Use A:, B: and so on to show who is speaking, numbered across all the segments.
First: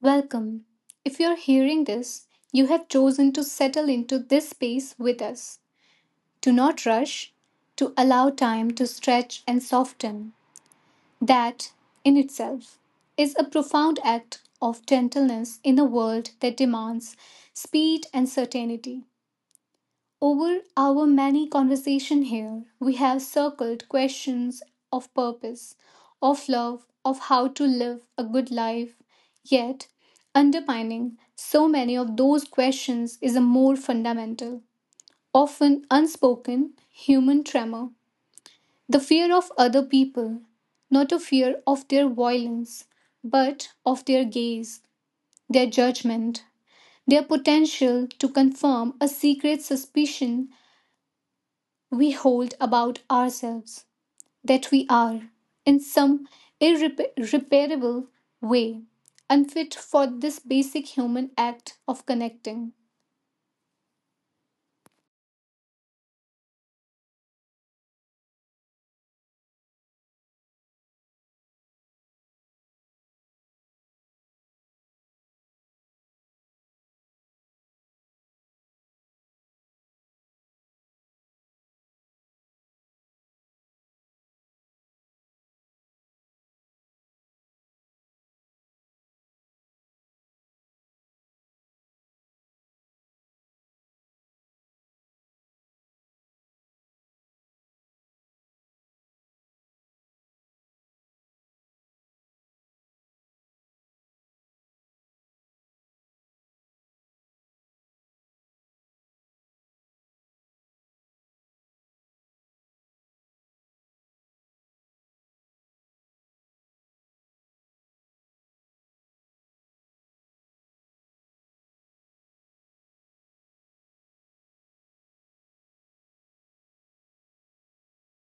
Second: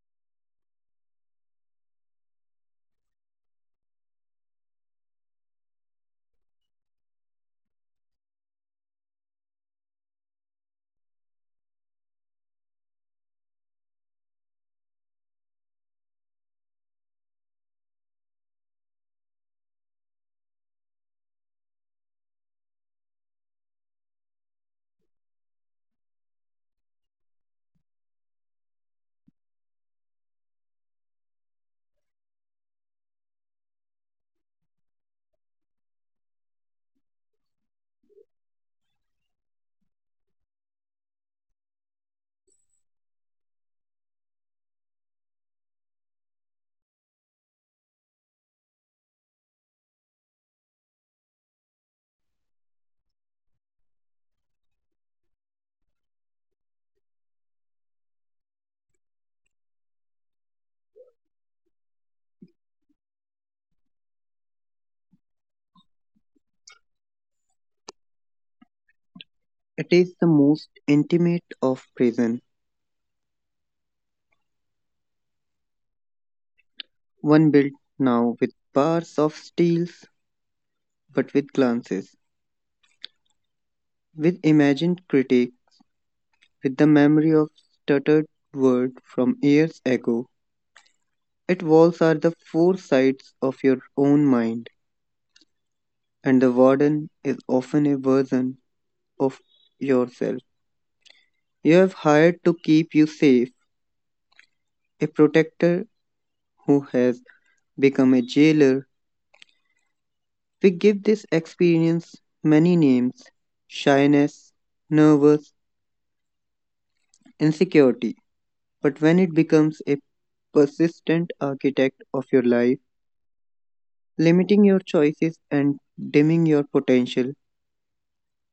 A: Welcome. If you're hearing this, you have chosen to settle into this space with us. To not rush, to allow time to stretch and soften. That, in itself, is a profound act of gentleness in a world that demands speed and certainty. Over our many conversation here, we have circled questions of purpose, of love, of how to live a good life. Yet, underpinning so many of those questions is a more fundamental, often unspoken human tremor. The fear of other people, not a fear of their violence, but of their gaze, their judgment, their potential to confirm a secret suspicion we hold about ourselves that we are, in some irreparable way, unfit for this basic human act of connecting.
B: It is the most intimate of prison, one built now with bars of steels, but with glances, with imagined critique, with the memory of stuttered word from years ago. Its walls are the four sides of your own mind, and the warden is often a version of yourself. You have hired to keep you safe, a protector who has become a jailer. We give this experience many names: shyness, nervous, insecurity. But when it becomes a persistent architect of your life, limiting your choices and dimming your potential,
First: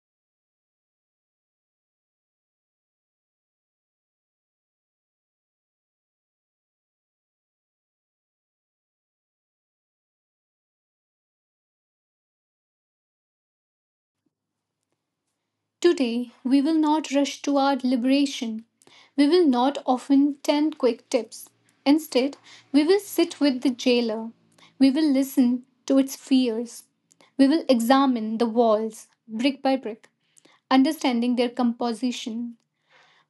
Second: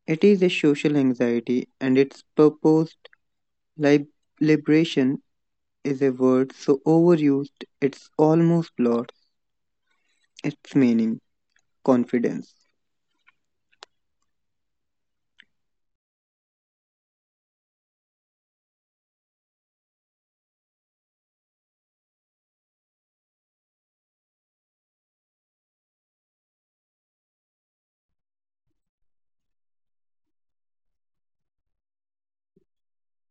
B: it is a social anxiety and its purposed lib- liberation is a word so overused it's almost lost its meaning, confidence.
A: Today, we will not rush to our liberation. We will not often 10 quick tips. Instead, we will sit with the jailer. We will listen to its fears. We will examine the walls brick by brick, understanding their composition.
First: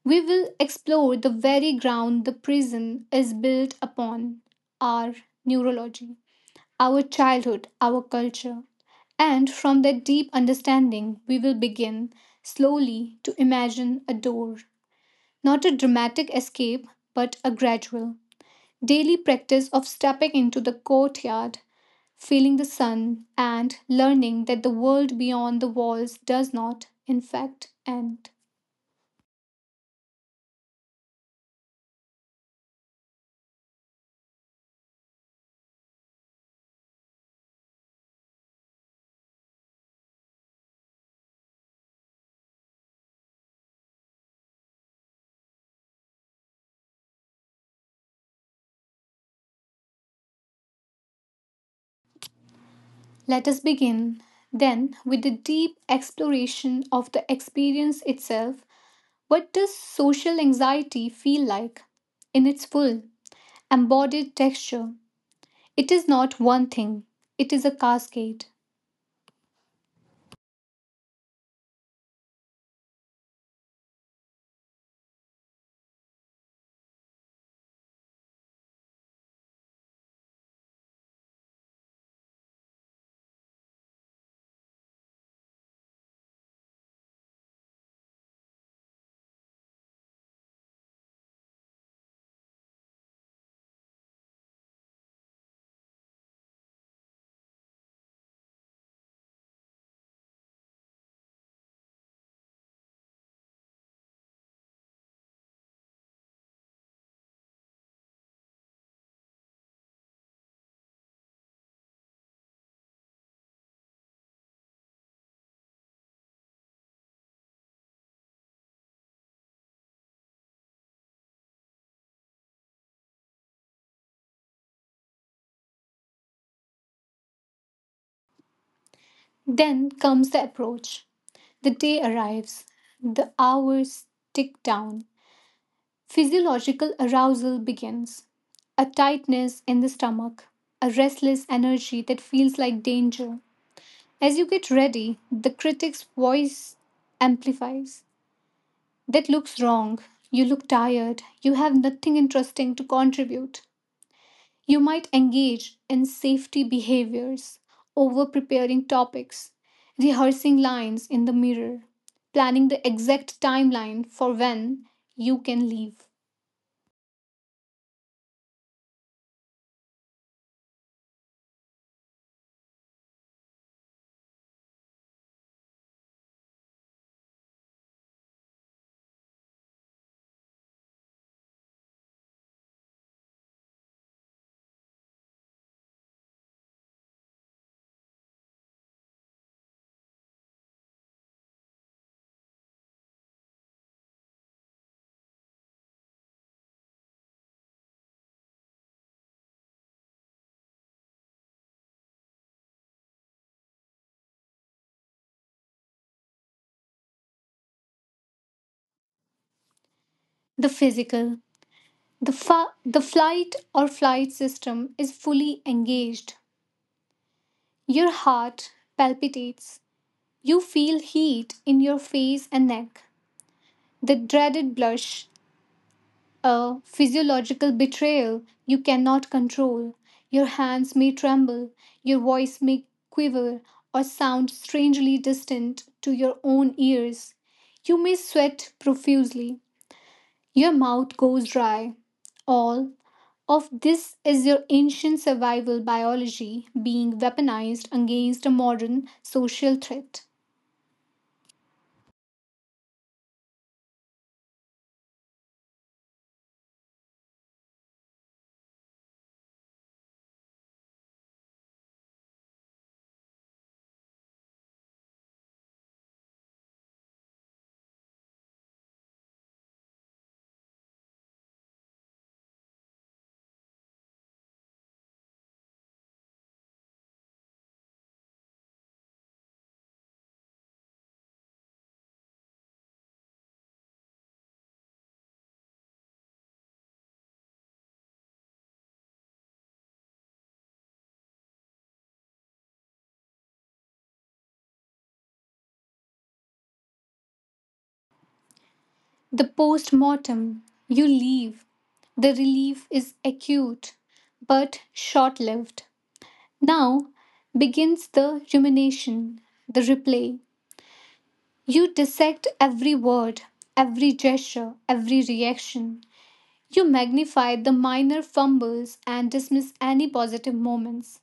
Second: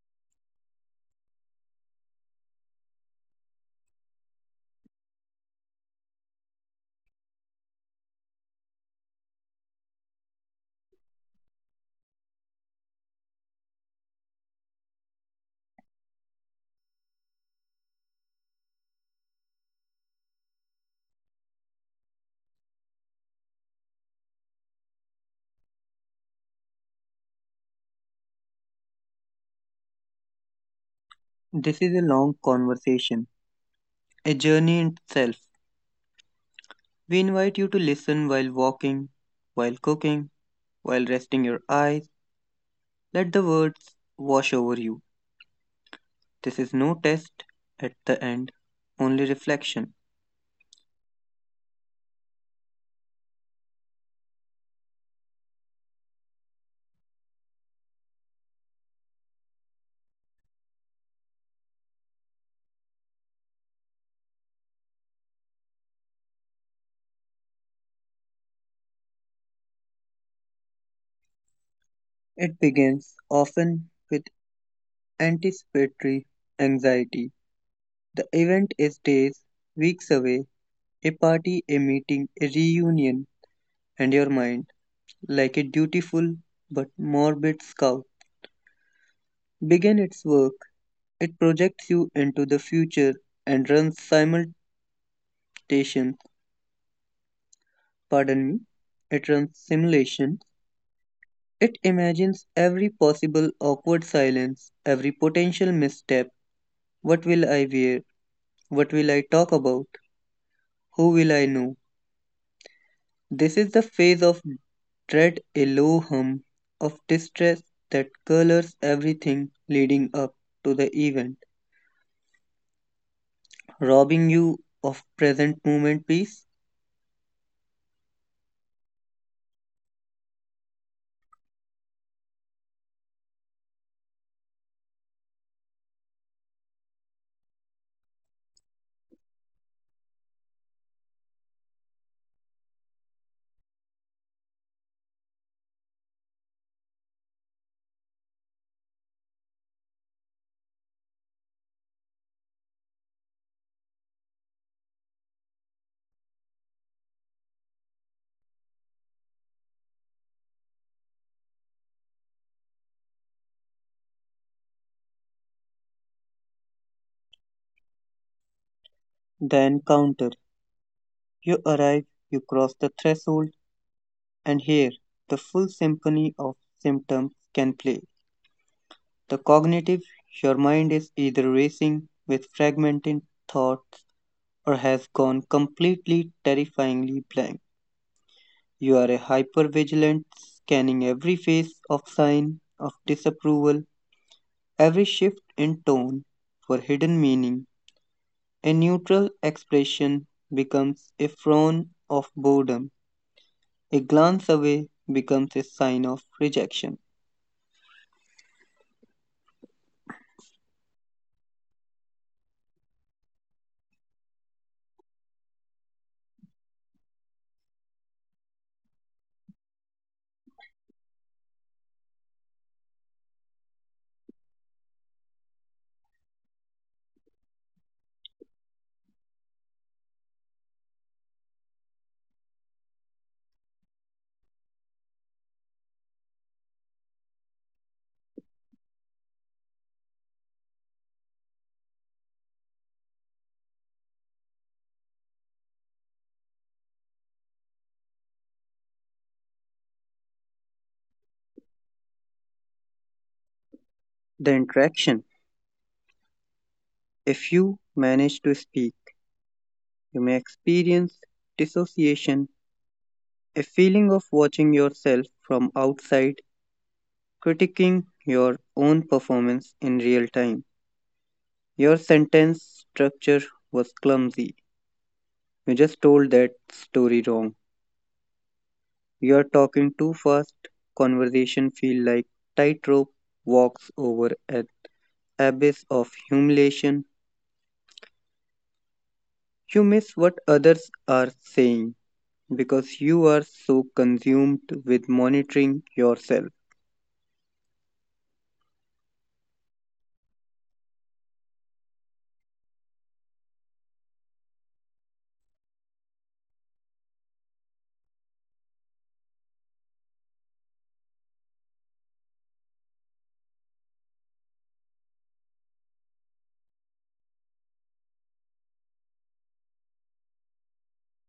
A: We will explore the very ground the prison is built upon, our neurology, our childhood, our culture. And from that deep understanding, we will begin slowly to imagine a door. Not a dramatic escape, but a gradual, daily practice of stepping into the courtyard, feeling the sun, and learning that the world beyond the walls does not, in fact, end.
B: This is a long conversation, a journey in itself. We invite you to listen while walking, while cooking, while resting your eyes. Let the words wash over you. This is no test at the end, only reflection.
A: Let us begin, then, with the deep exploration of the experience itself. What does social anxiety feel like in its full, embodied texture? It is not one thing, it is a cascade.
B: It begins often with anticipatory anxiety. The event is days, weeks away, a party, a meeting, a reunion, and your mind, like a dutiful but morbid scout, begins its work. It projects you into the future and runs simultaneously Pardon me. It runs simulations. It imagines every possible awkward silence, every potential misstep. What will I wear? What will I talk about? Who will I know? This is the phase of dread, a low hum of distress that colors everything leading up to the event, robbing you of present moment peace.
A: Then comes the approach. The day arrives, the hours tick down, physiological arousal begins, a tightness in the stomach, a restless energy that feels like danger. As you get ready, the critic's voice amplifies. That looks wrong. You look tired. You have nothing interesting to contribute. You might engage in safety behaviors, over preparing topics, rehearsing lines in the mirror, planning the exact timeline for when you can leave.
B: The encounter. You arrive, you cross the threshold, and here the full symphony of symptoms can play. The cognitive, your mind is either racing with fragmented thoughts or has gone completely, terrifyingly blank. You are a hypervigilant, scanning every face of sign of disapproval, every shift in tone for hidden meaning. A neutral expression becomes a frown of boredom. A glance away becomes a sign of rejection.
A: The physical. The flight or flight system is fully engaged. Your heart palpitates. You feel heat in your face and neck, the dreaded blush, a physiological betrayal you cannot control. Your hands may tremble, your voice may quiver, or sound strangely distant to your own ears. You may sweat profusely, your mouth goes dry. All of this is your ancient survival biology being weaponized against a modern social threat.
B: The interaction. If you manage to speak, you may experience dissociation, a feeling of watching yourself from outside, critiquing your own performance in real time. Your sentence structure was clumsy. You just told that story wrong. You are talking too fast. Conversation feel like tightrope walks over an abyss of humiliation. You miss what others are saying because you are so consumed with monitoring yourself.
A: The post mortem, you leave. The relief is acute, but short lived. Now begins the rumination, the replay. You dissect every word, every gesture, every reaction. You magnify the minor fumbles and dismiss any positive moments.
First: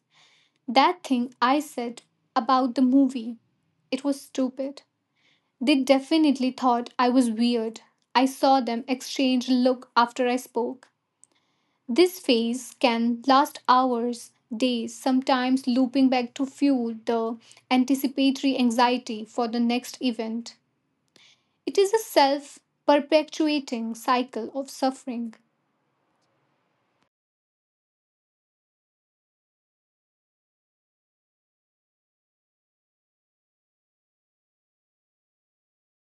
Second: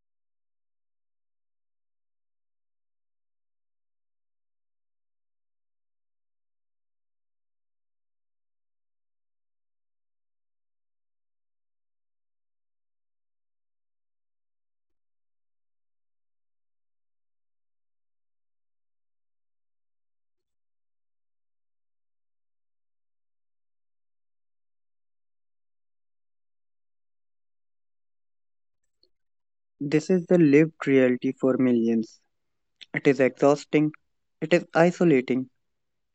A: That thing I said about the movie, it was stupid. They definitely thought I was weird. I saw them exchange look after I spoke. This phase can last hours, days, sometimes looping back to fuel the anticipatory anxiety for the next event. It is a self perpetuating cycle of suffering.
B: This is the lived reality for millions. It is exhausting, it is isolating,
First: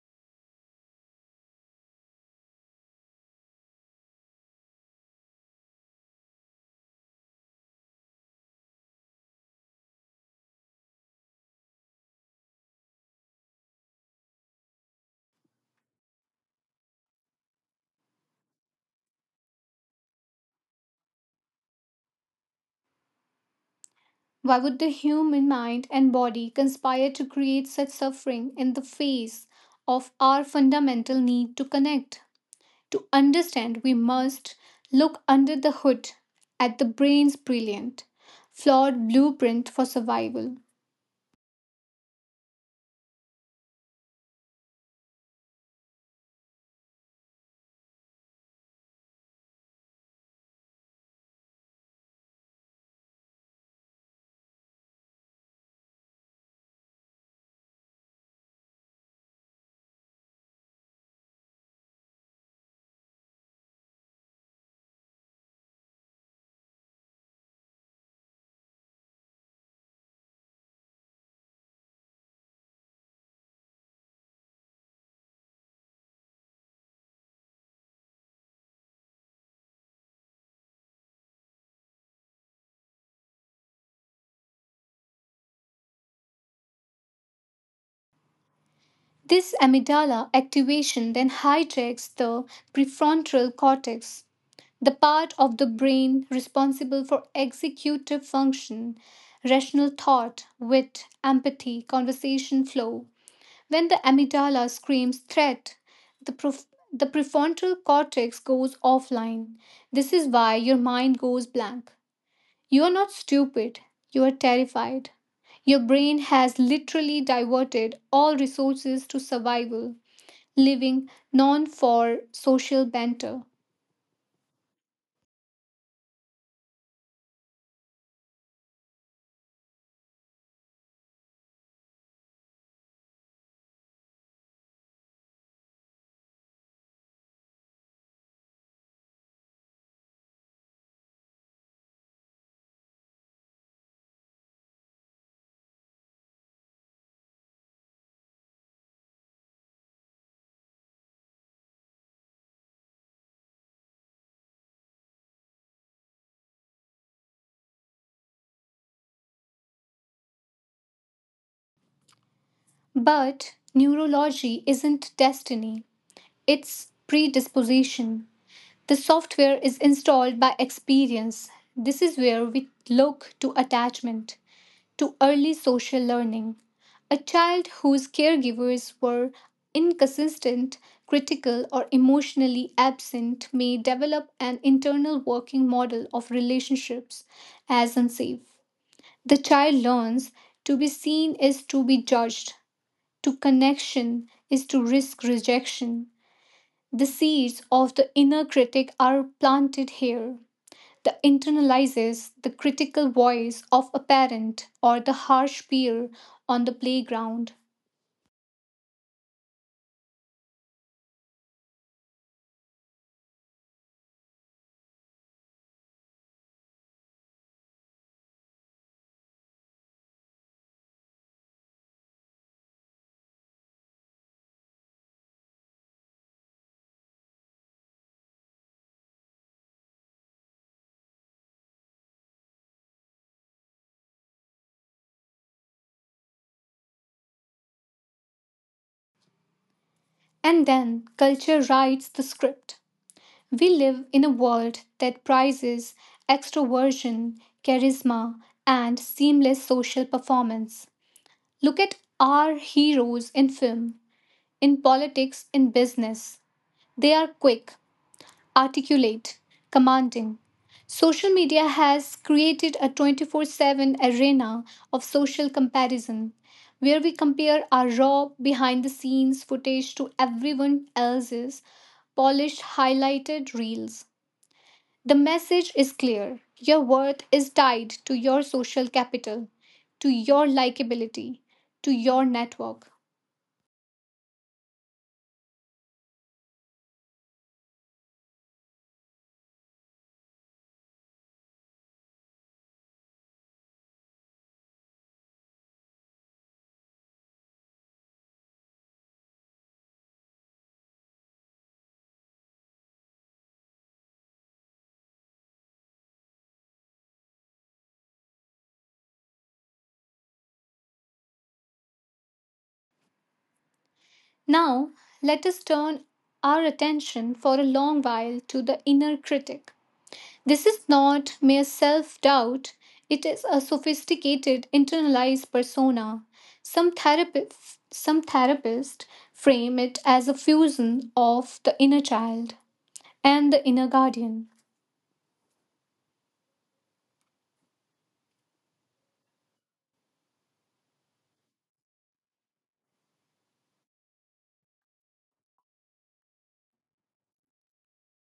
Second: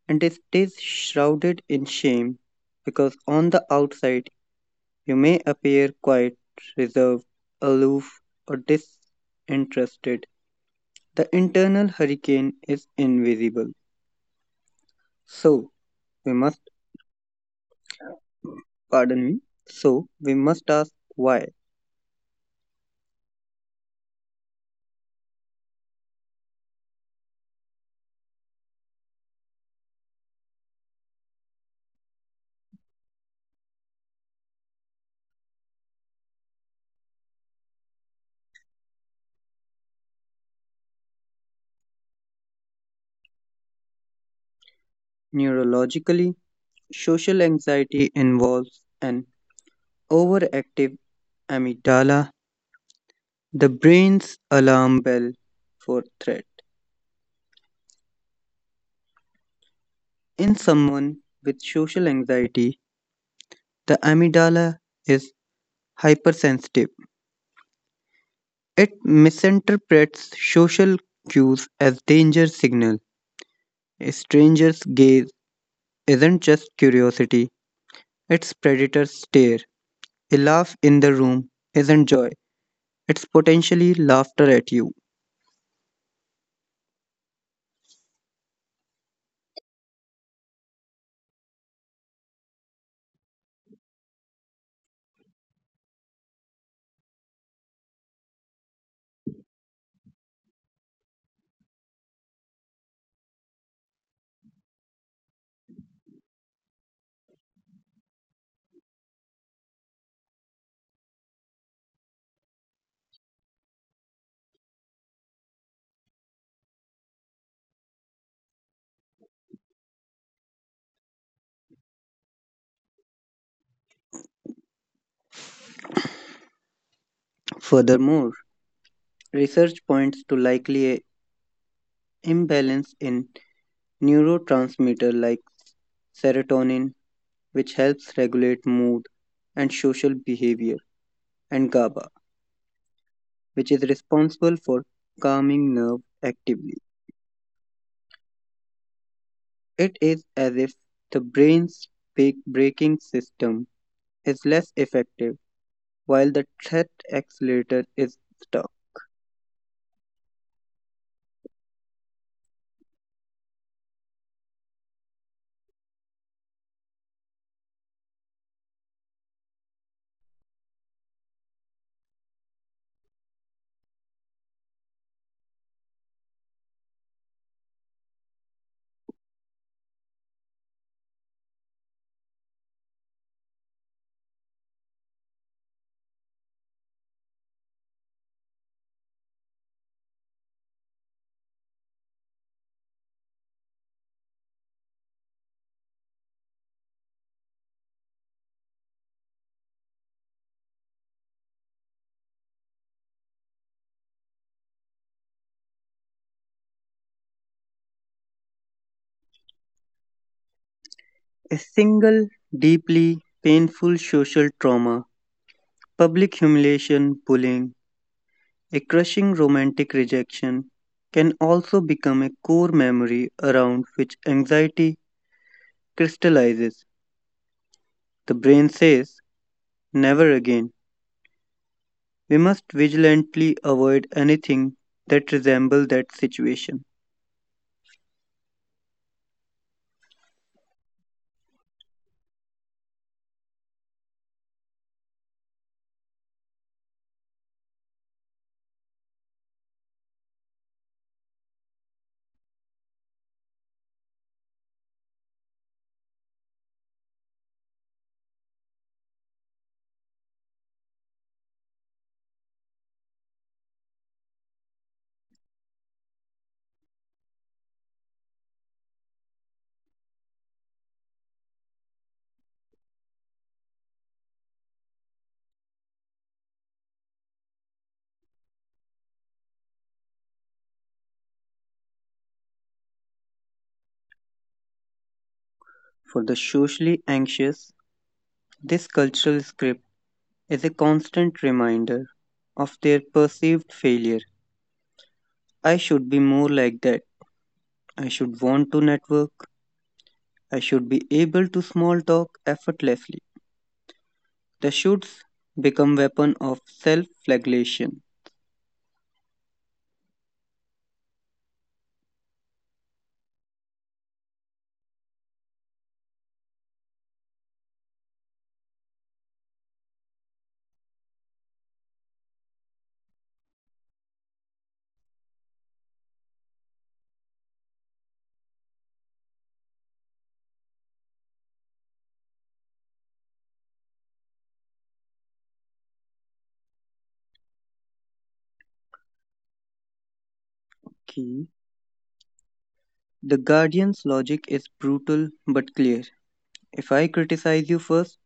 B: and it is shrouded in shame because on the outside you may appear quiet, reserved, aloof, or disinterested. The internal hurricane is invisible. So, we must, pardon me, so we must ask why.
A: Why would the human mind and body conspire to create such suffering in the face of our fundamental need to connect? To understand, we must look under the hood at the brain's brilliant, flawed blueprint for survival.
B: Neurologically, social anxiety involves an overactive amygdala, the brain's alarm bell for threat. In someone with social anxiety, the amygdala is hypersensitive. It misinterprets social cues as danger signal. A stranger's gaze isn't just curiosity, it's predator's stare. A laugh in the room isn't joy, it's potentially laughter at you.
A: This amygdala activation then hijacks the prefrontal cortex, the part of the brain responsible for executive function, rational thought, wit, empathy, conversation flow. When the amygdala screams threat, the, prof- the prefrontal cortex goes offline. This is why your mind goes blank. You are not stupid, you are terrified. Your brain has literally diverted all resources to survival, living non for social banter.
B: Furthermore, research points to likely a imbalance in neurotransmitter like serotonin, which helps regulate mood and social behavior, and GABA, which is responsible for calming nerve actively. It is as if the brain's braking system is less effective while the threat accelerator is stuck.
A: But neurology isn't destiny, it's predisposition. The software is installed by experience. This is where we look to attachment, to early social learning. A child whose caregivers were inconsistent, critical, or emotionally absent may develop an internal working model of relationships as unsafe. The child learns to be seen is to be judged, to connection is to risk rejection. The seeds of the inner critic are planted here. The internalizes, the critical voice of a parent or the harsh peer on the playground.
B: A single deeply painful social trauma, public humiliation, bullying, a crushing romantic rejection can also become a core memory around which anxiety crystallizes. The brain says, never again. We must vigilantly avoid anything that resembles that situation.
A: And then culture writes the script. We live in a world that prizes extroversion, charisma, and seamless social performance. Look at our heroes in film, in politics, in business. They are quick, articulate, commanding. Social media has created a 24/7 arena of social comparison, where we compare our raw, behind the scenes footage to everyone else's polished, highlighted reels. The message is clear: your worth is tied to your social capital, to your likability, to your network.
B: For the socially anxious, this cultural script is a constant reminder of their perceived failure. I should be more like that. I should want to network. I should be able to small talk effortlessly. The shoots become weapon of self-flagellation.
A: Now, let us turn our attention for a long while to the inner critic. This is not mere self doubt, it is a sophisticated internalized persona. Some therapists frame it as a fusion of the inner child and the inner guardian.
B: Key. The Guardian's logic is brutal but clear. If I criticize you first,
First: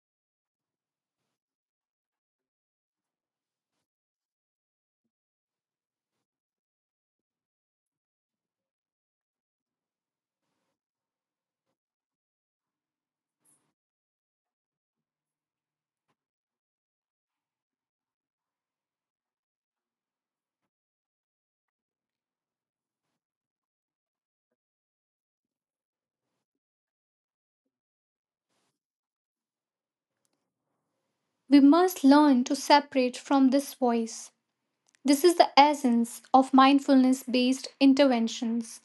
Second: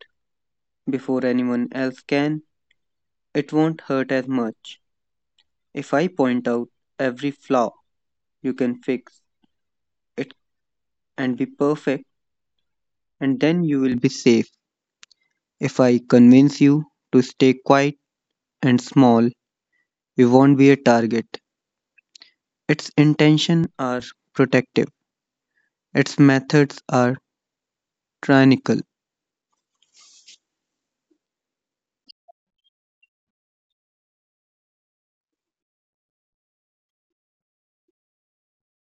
B: before anyone else can, it won't hurt as much. If I point out every flaw you can fix it and be perfect, and then you will be safe. If I convince you to stay quiet and small, you won't be a target. Its intentions are protective. Its methods are tyrannical.
A: We must learn to separate from this voice. This is the essence of mindfulness based interventions.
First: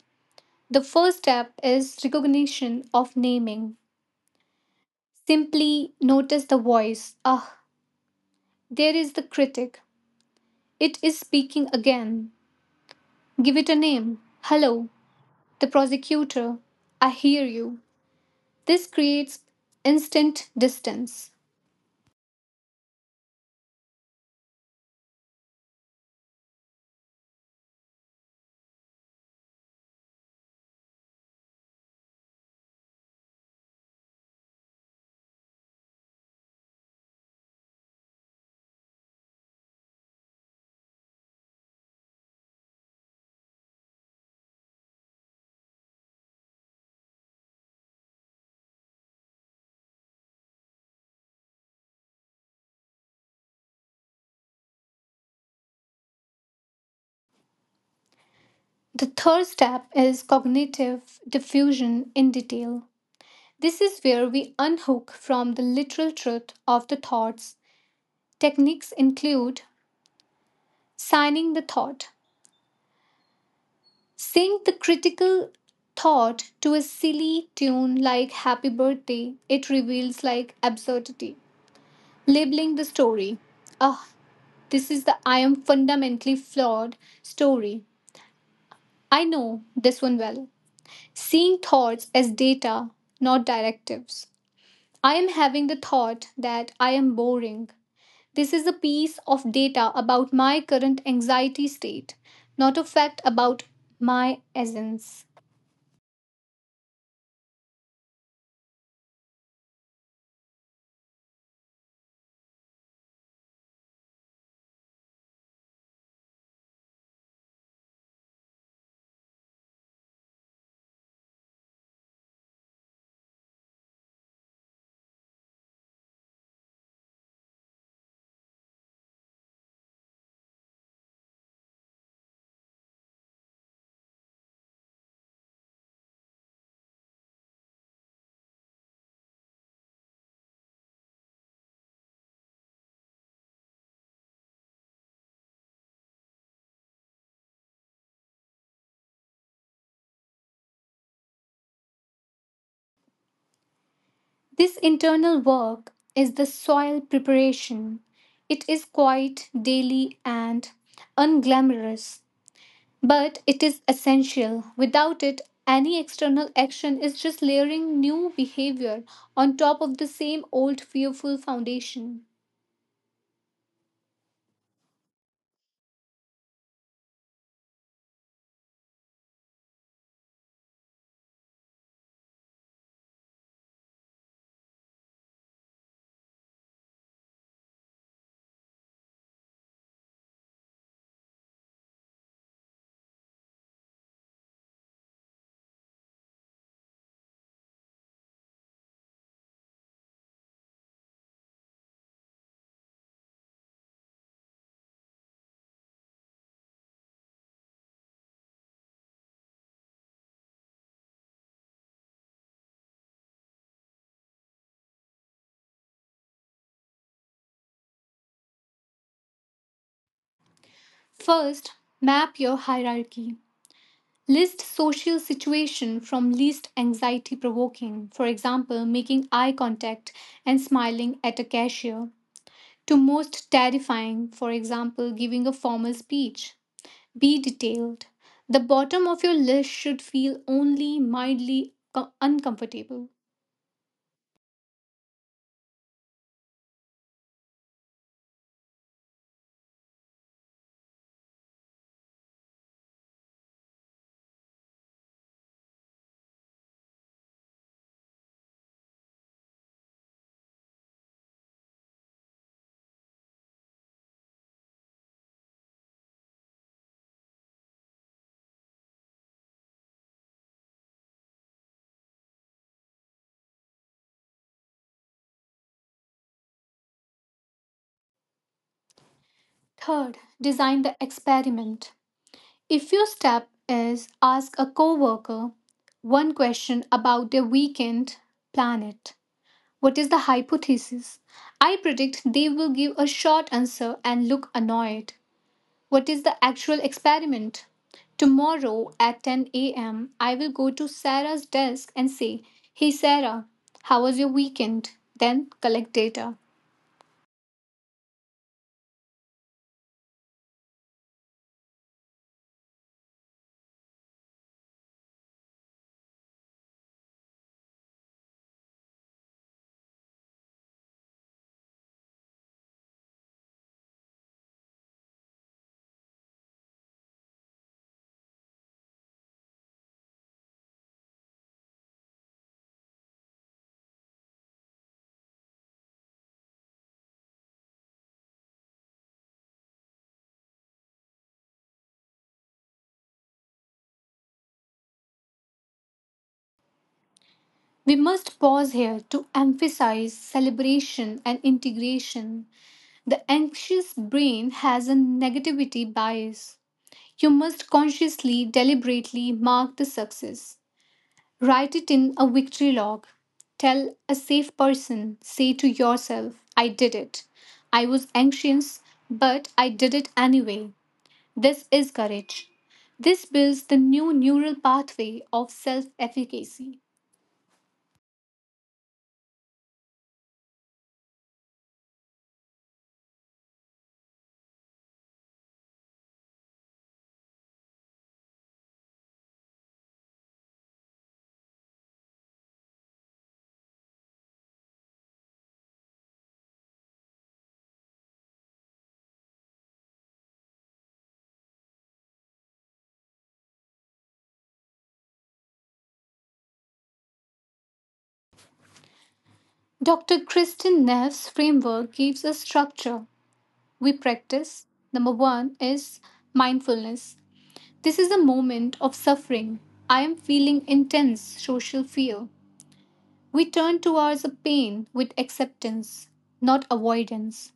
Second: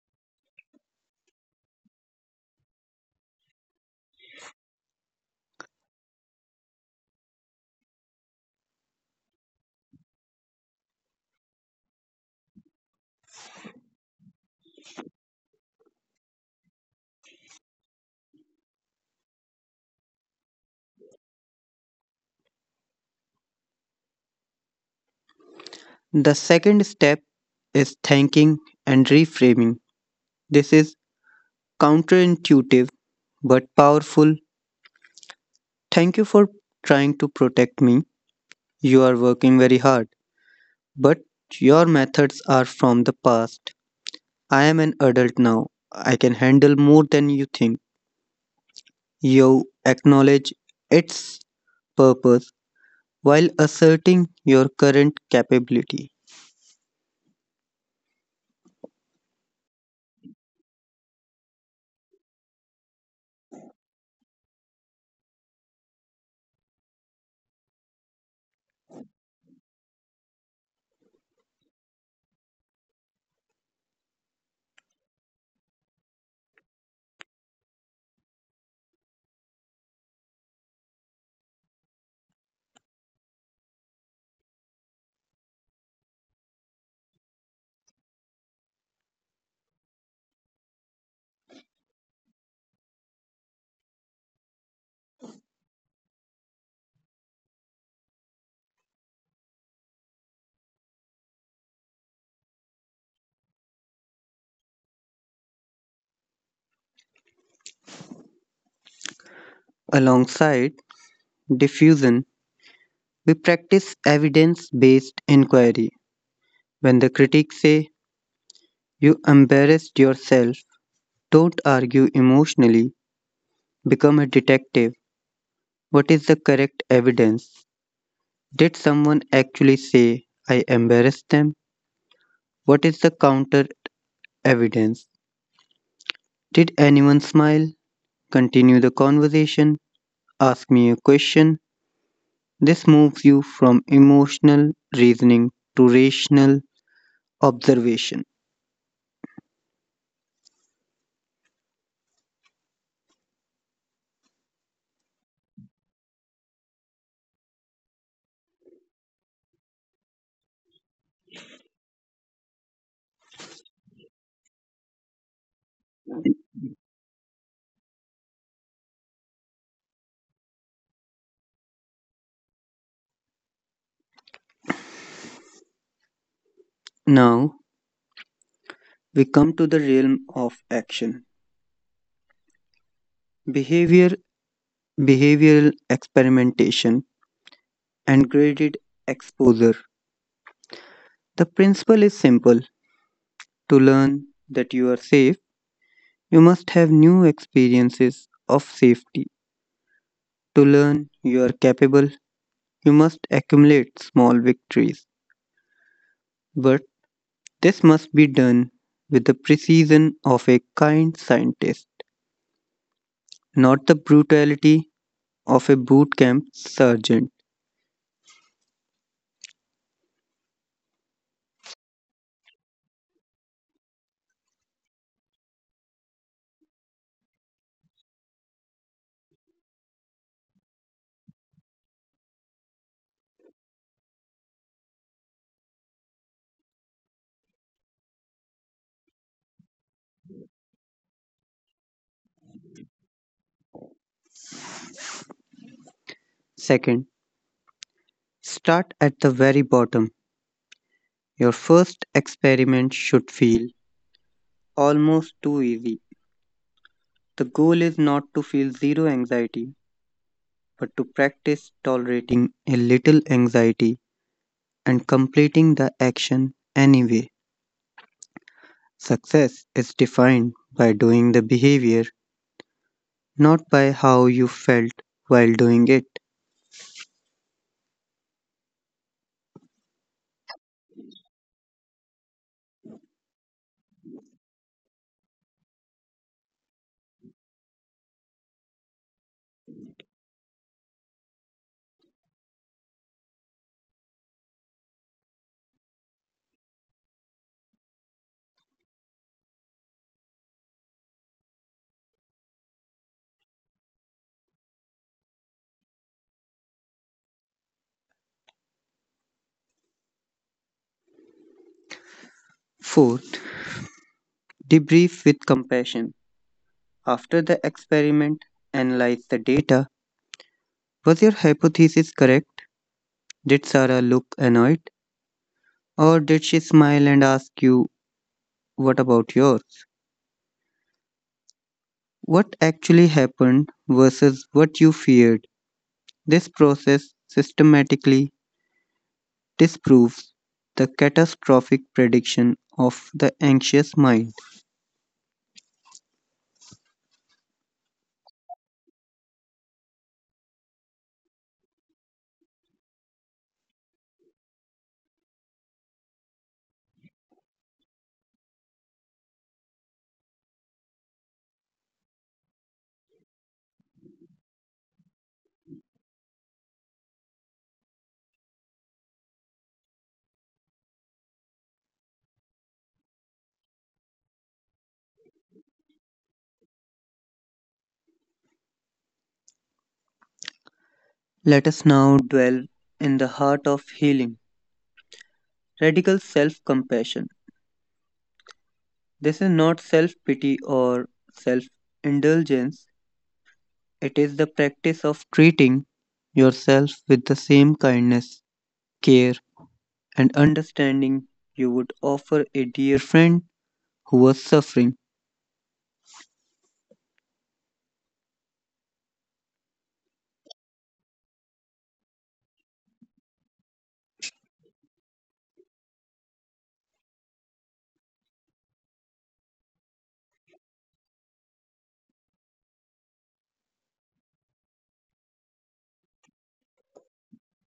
A: The first step is recognition of naming. Simply notice the voice. There is the critic. It is speaking again. Give it a name. Hello, the prosecutor. I hear you. This creates instant distance.
B: The second step is thanking and reframing. This is counterintuitive but powerful. Thank you for trying to protect me. You are working very hard, but your methods are from the past. I am an adult now. I can handle more than you think. You acknowledge its purpose while asserting your current capability.
A: The third step is cognitive diffusion in detail. This is where we unhook from the literal truth of the thoughts. Techniques include signing the thought, sing the critical thought to a silly tune like happy birthday. It reveals like absurdity. Labeling the story. Ah, this is the I am fundamentally flawed story. I know this one well. Seeing thoughts as data, not directives. I am having the thought that I am boring. This is a piece of data about my current anxiety state, not a fact about my essence.
B: Alongside diffusion, we practice evidence based inquiry. When the critics say, you embarrassed yourself, don't argue emotionally, become a detective. What is the correct evidence? Did someone actually say, I embarrassed them? What is the counter evidence? Did anyone smile? Continue the conversation. Ask me a question. This moves you from emotional reasoning to rational observation.
A: This internal work is the soil preparation. It is quite daily and unglamorous. But it is essential. Without it, any external action is just layering new behavior on top of the same old fearful foundation.
B: Now we come to the realm of action. Behavior behavioral experimentation, and graded exposure. The principle is simple: to learn that you are safe, you must have new experiences of safety. To learn you are capable, you must accumulate small victories. But this must be done with the precision of a kind scientist, not the brutality of a boot camp sergeant.
A: First, map your hierarchy. List social situation from least anxiety provoking, for example, making eye contact and smiling at a cashier, to most terrifying, for example, giving a formal speech. Be detailed. The bottom of your list should feel only mildly uncomfortable.
B: Second, start at the very bottom. Your first experiment should feel almost too easy. The goal is not to feel zero anxiety, but to practice tolerating a little anxiety and completing the action anyway. Success is defined by doing the behavior, not by how you felt while doing it.
A: Third, design the experiment. If your step is ask a coworker one question about their weekend, plan it. What is the hypothesis? I predict they will give a short answer and look annoyed. What is the actual experiment? Tomorrow at 10 a.m., I will go to Sarah's desk and say, "Hey Sarah, how was your weekend?" Then collect data.
B: Fourth, debrief with compassion. After the experiment, analyze the data. Was your hypothesis correct? Did Sarah look annoyed? Or did she smile and ask you, what about yours? What actually happened versus what you feared. This process systematically disproves the catastrophic prediction of the anxious mind.
A: We must pause here to emphasize celebration and integration. The anxious brain has a negativity bias. You must consciously, deliberately mark the success. Write it in a victory log. Tell a safe person, say to yourself, I did it. I was anxious, but I did it anyway. This is courage. This builds the new neural pathway of self efficacy.
B: Let us now dwell in the heart of healing radical self compassion. This is not self pity or self indulgence, it is the practice of treating yourself with the same kindness, care, and understanding you would offer a dear friend who was suffering.
A: Dr. Kristin Neff's framework gives a structure we practice. Number one is mindfulness. This is a moment of suffering. I am feeling intense social fear. We turn towards the pain with acceptance, not avoidance.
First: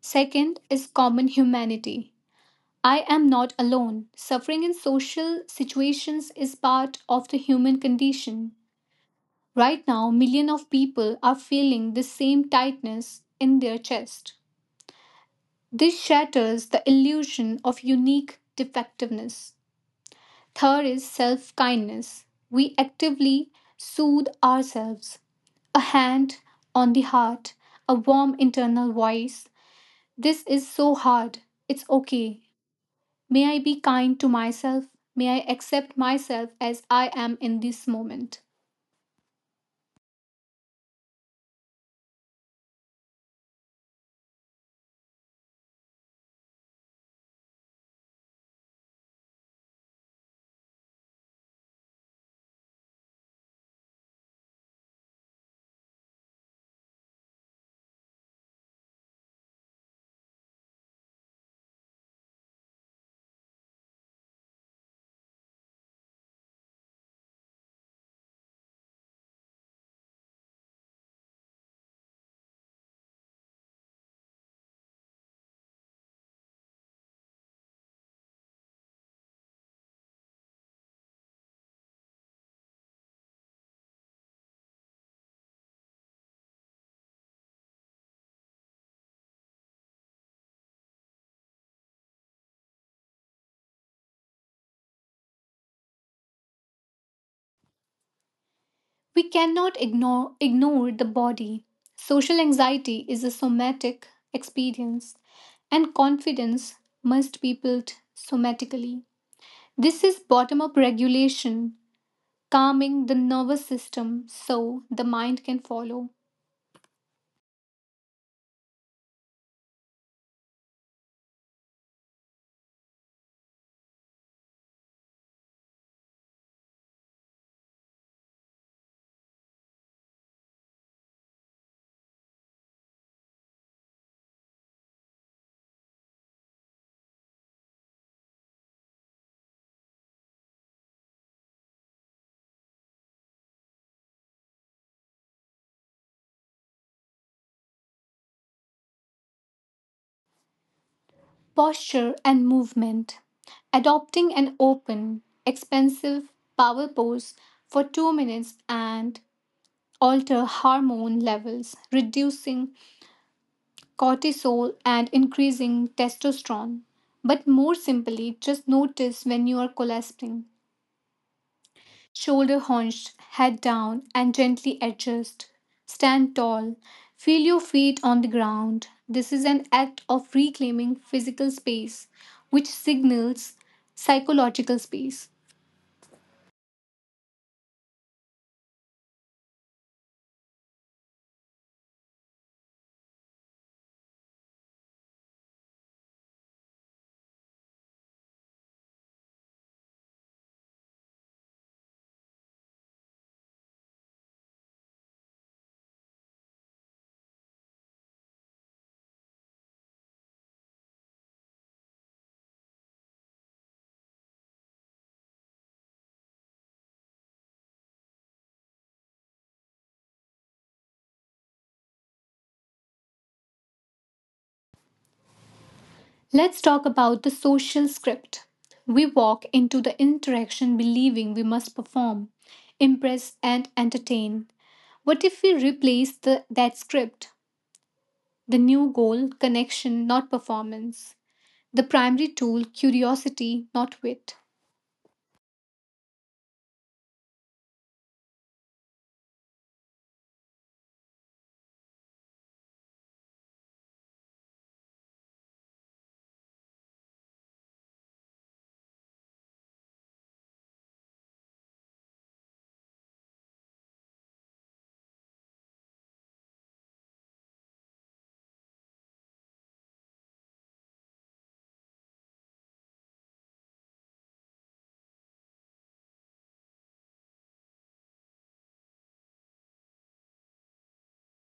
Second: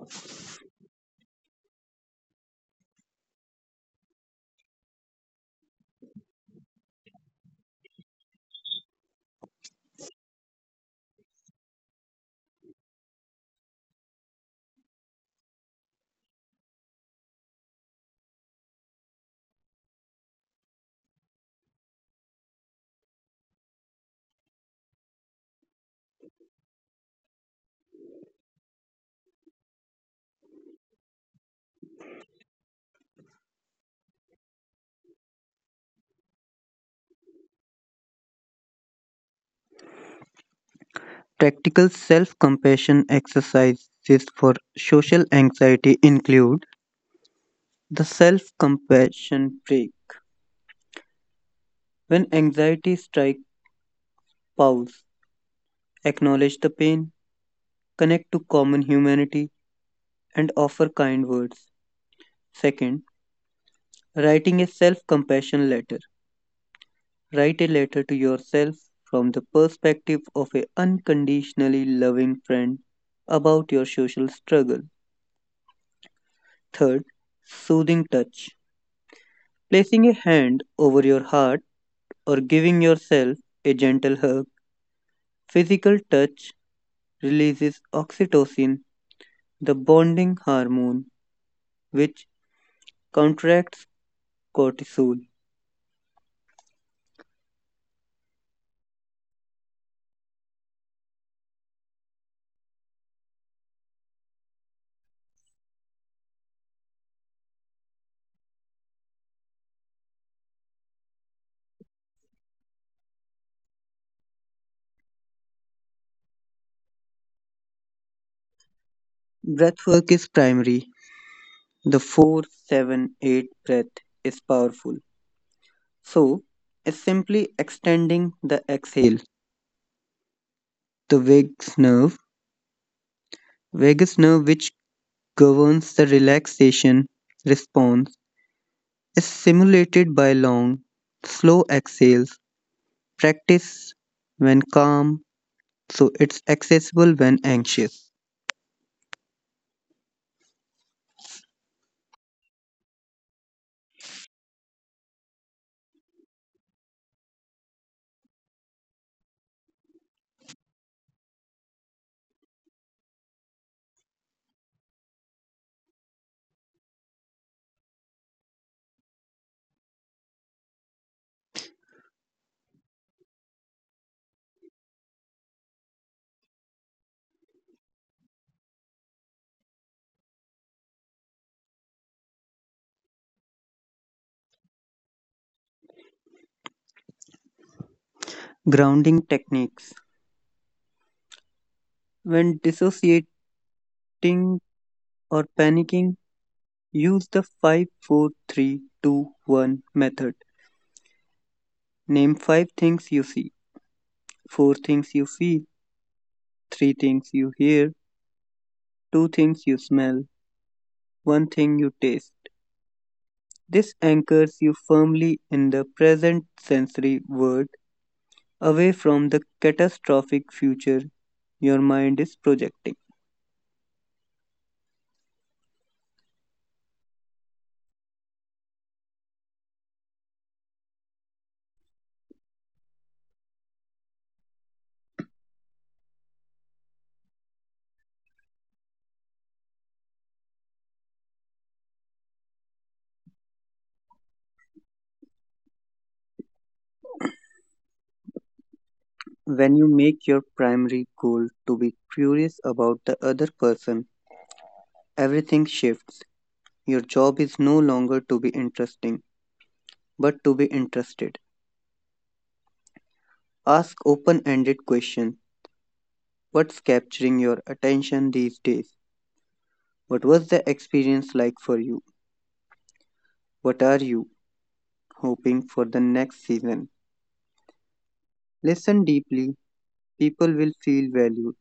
A: Second is common humanity. I am not alone. Suffering in social situations is part of the human condition. Right now, millions of people are feeling the same tightness in their chest. This shatters the illusion of unique defectiveness. Third is self kindness. We actively soothe ourselves. A hand on the heart, a warm internal voice. This is so hard. It's okay. May I be kind to myself? May I accept myself as I am in this moment?
B: Practical self compassion exercises for social anxiety include the self compassion break. When anxiety strikes, pause, acknowledge the pain, connect to common humanity, and offer kind words. Second, writing a self compassion letter. Write a letter to yourself from the perspective of an unconditionally loving friend about your social struggle. Third, soothing touch. Placing a hand over your heart or giving yourself a gentle hug. Physical touch releases oxytocin, the bonding hormone, which contracts cortisol.
A: We cannot ignore the body. Social anxiety is a somatic experience, and confidence must be built somatically. This is bottom up regulation, calming the nervous system so the mind can follow.
B: Breathwork is primary. The 4-7-8 breath is powerful. So, is simply extending the exhale. The vagus nerve which governs the relaxation response, is stimulated by long, slow exhales. Practice when calm, so it's accessible when anxious.
A: Posture and movement. Adopting an open, expensive power pose for 2 minutes and alter hormone levels, reducing cortisol and increasing testosterone. But more simply, just notice when you are collapsing. Shoulder hunched, head down, and gently adjust. Stand tall. Feel your feet on the ground. This is an act of reclaiming physical space, which signals psychological space.
B: Grounding techniques. When dissociating or panicking, use the five, four, three, two, one method. Name 5 things you see, 4 things you feel, 3 things you hear, 2 things you smell, 1 thing you taste. This anchors you firmly in the present sensory world, away from the catastrophic future your mind is projecting.
A: Let's talk about the social script. We walk into the interaction believing we must perform, impress, and entertain. What if we replace that script? The new goal, connection, not performance. The primary tool, curiosity, not wit.
B: When you make your primary goal to be curious about the other person, everything shifts. Your job is no longer to be interesting, but to be interested. Ask open ended questions. What's capturing your attention these days? What was the experience like for you? What are you hoping for the next season? Listen deeply, people will feel valued,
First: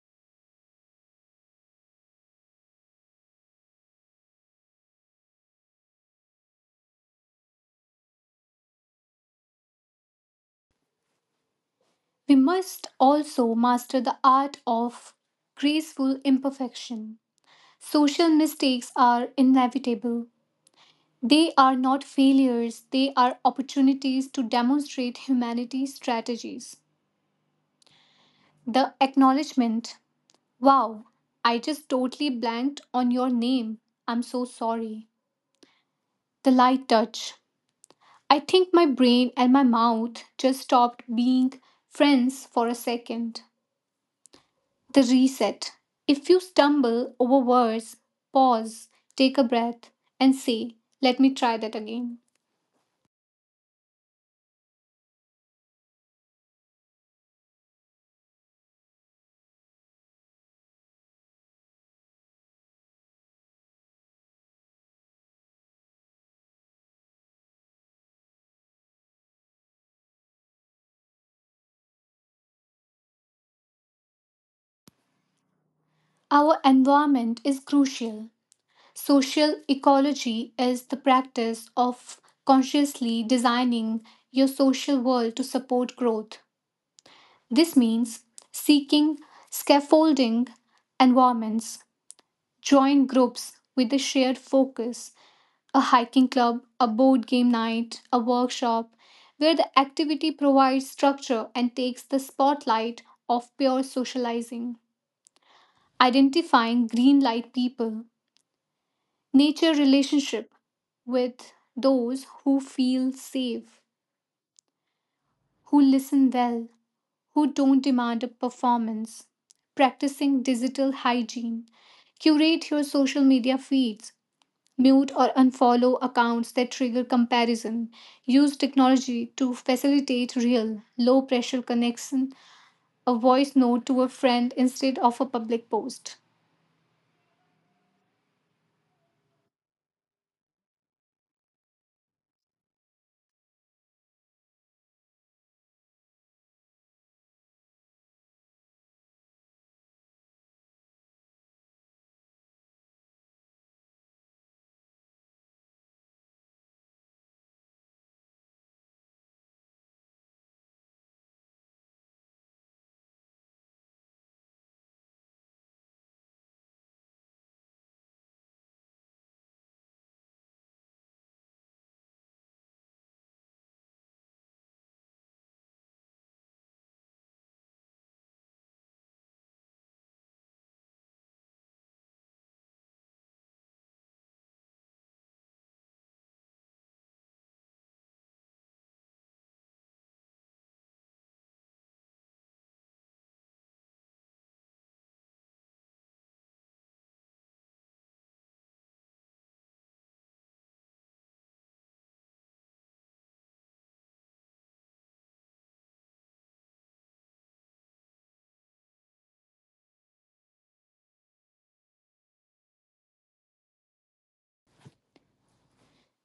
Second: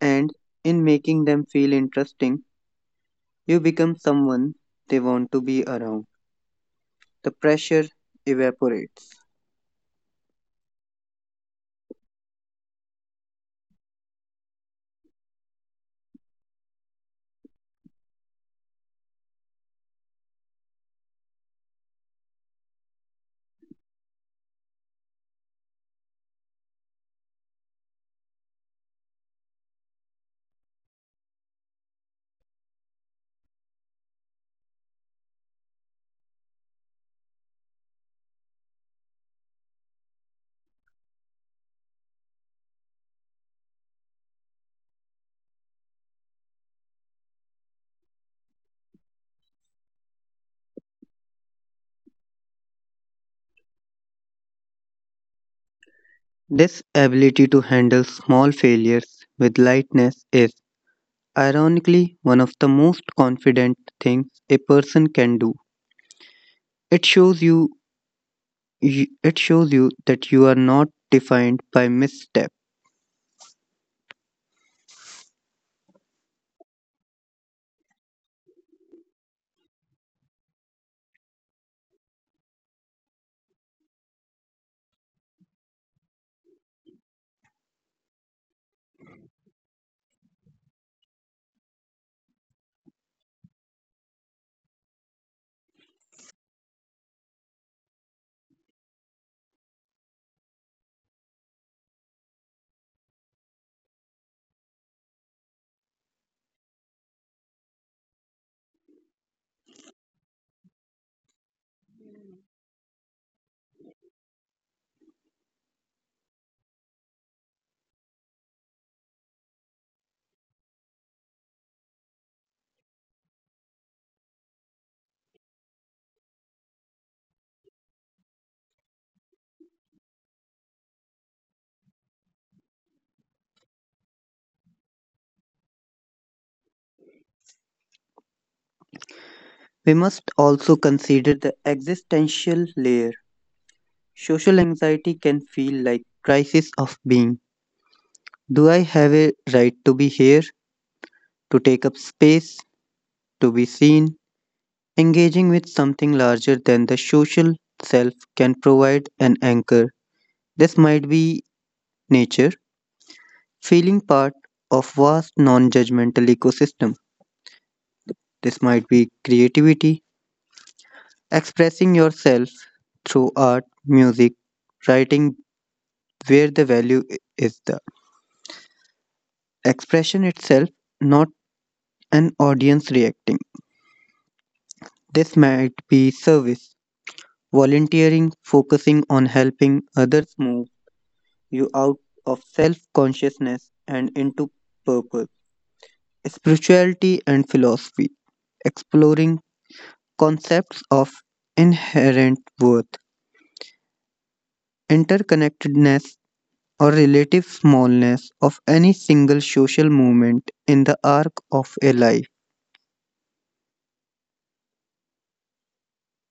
B: and in making them feel interesting, you become someone they want to be around. The pressure evaporates.
A: We must also master the art of graceful imperfection. Social mistakes are inevitable. They are not failures, they are opportunities to demonstrate humanity strategies. The acknowledgement: wow, I just totally blanked on your name, I'm so sorry. The light touch: I think my brain and my mouth just stopped being friends for a second. The reset. If you stumble over words, pause, take a breath, and say, "Let me try that again."
B: This ability to handle small failures with lightness is, ironically, one of the most confident things a person can do. It shows you, it shows you that you are not defined by misstep.
A: Our environment is crucial. Social ecology is the practice of consciously designing your social world to support growth. This means seeking scaffolding environments, join groups with a shared focus, a hiking club, a board game night, a workshop, where the activity provides structure and takes the spotlight off pure socializing. Identifying green light people, nature relationship with those who feel safe, who listen well, who don't demand a performance. Practicing digital hygiene, curate your social media feeds, mute or unfollow accounts that trigger comparison, use technology to facilitate real, low pressure connection, a voice note to a friend instead of a public post.
B: We must also consider the existential layer. Social anxiety can feel like crisis of being. Do I have a right to be here, to take up space, to be seen? Engaging with something larger than the social self can provide an anchor. This might be nature, feeling part of vast non-judgmental ecosystem. This might be creativity, expressing yourself through art, music, writing where the value is the expression itself, not an audience reacting. This might be service, volunteering, focusing on helping others move you out of self consciousness and into purpose. Spirituality and philosophy, exploring concepts of inherent worth, interconnectedness, or relative smallness of any single social movement in the arc of a life.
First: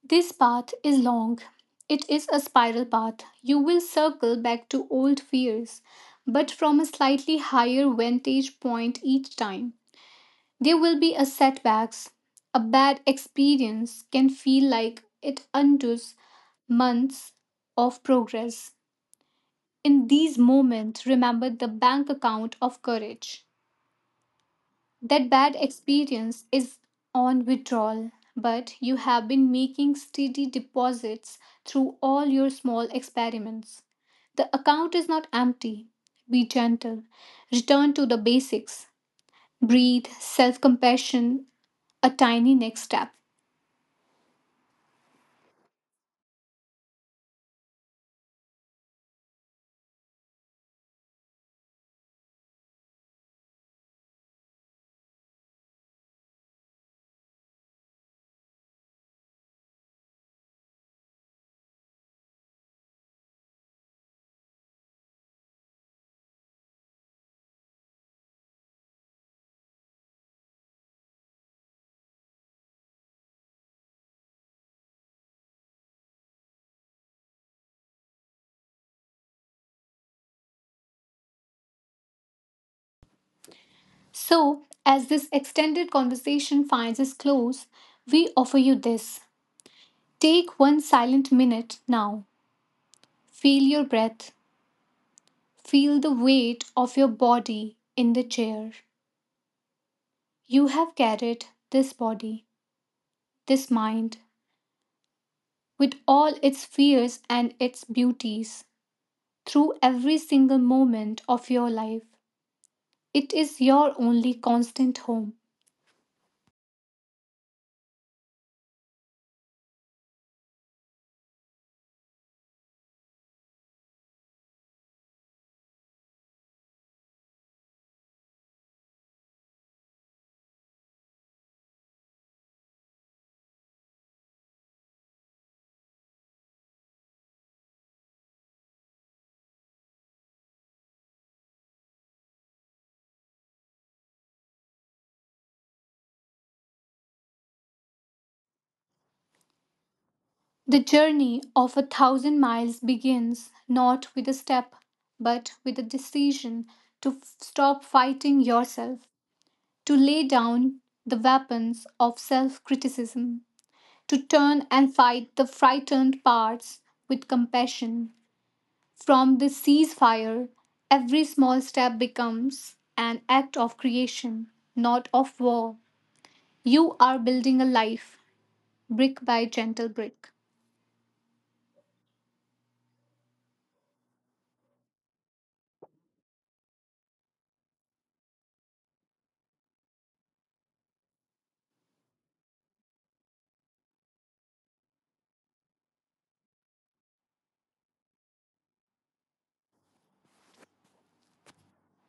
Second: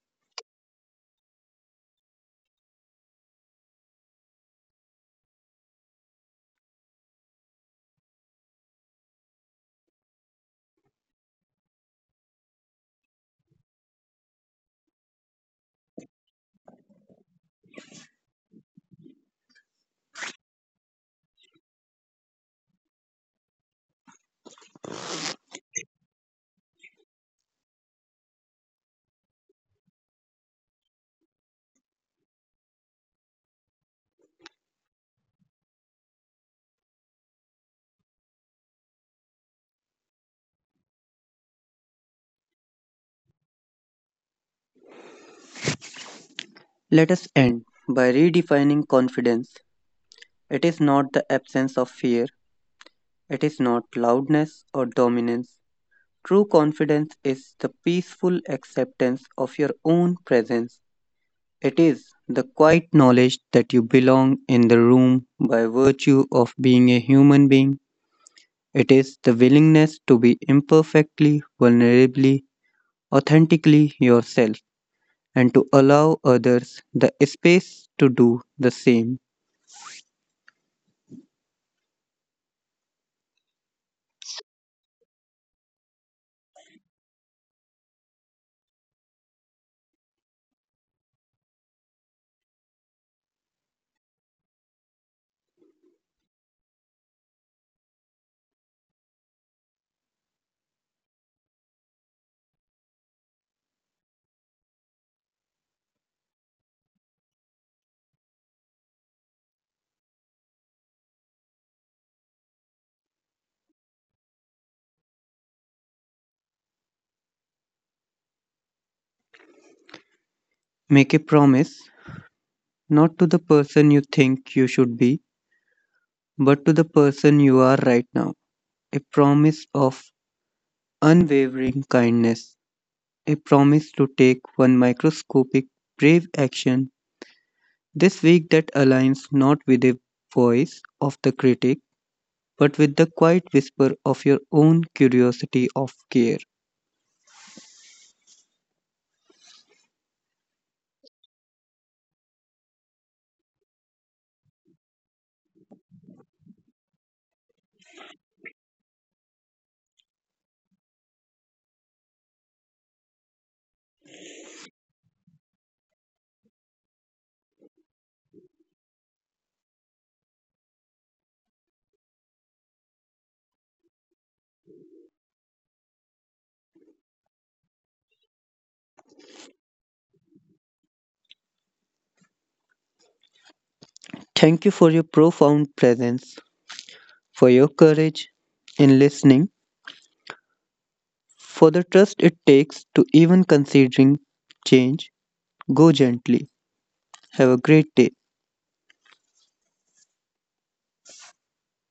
A: This path is long. It is a spiral path. You will circle back to old fears, but from a slightly higher vantage point each time. There will be a setbacks. A bad experience can feel like it undoes months of progress. In these moments, remember the bank account of courage. That bad experience is on withdrawal, but you have been making steady deposits through all your small experiments. The account is not empty. Be gentle. Return to the basics. Breathe, self compassion, a tiny next step.
B: Let us end by redefining confidence. It is not the absence of fear, it is not loudness or dominance. True confidence is the peaceful acceptance of your own presence. It is the quiet knowledge that you belong in the room by virtue of being a human being. It is the willingness to be imperfectly, vulnerably, authentically yourself and to allow others the space to do the same.
A: So, as this extended conversation finds its close, we offer you this. Take one silent minute now. Feel your breath. Feel the weight of your body in the chair. You have carried this body, this mind, with all its fears and its beauties, through every single moment of your life. It is your only constant home.
B: Make a promise not to the person you think you should be, but to the person you are right now. A promise of unwavering kindness, a promise to take one microscopic brave action this week that aligns not with the voice of the critic, but with the quiet whisper of your own curiosity of care.
A: The journey of a thousand miles begins not with a step, but with a decision to stop fighting yourself, to lay down the weapons of self criticism, to turn and fight the frightened parts with compassion. From this ceasefire, every small step becomes an act of creation, not of war. You are building a life, brick by gentle brick.
B: Thank you for your profound presence, for your courage in listening, for the trust it takes to even considering change. Go gently. Have a great day.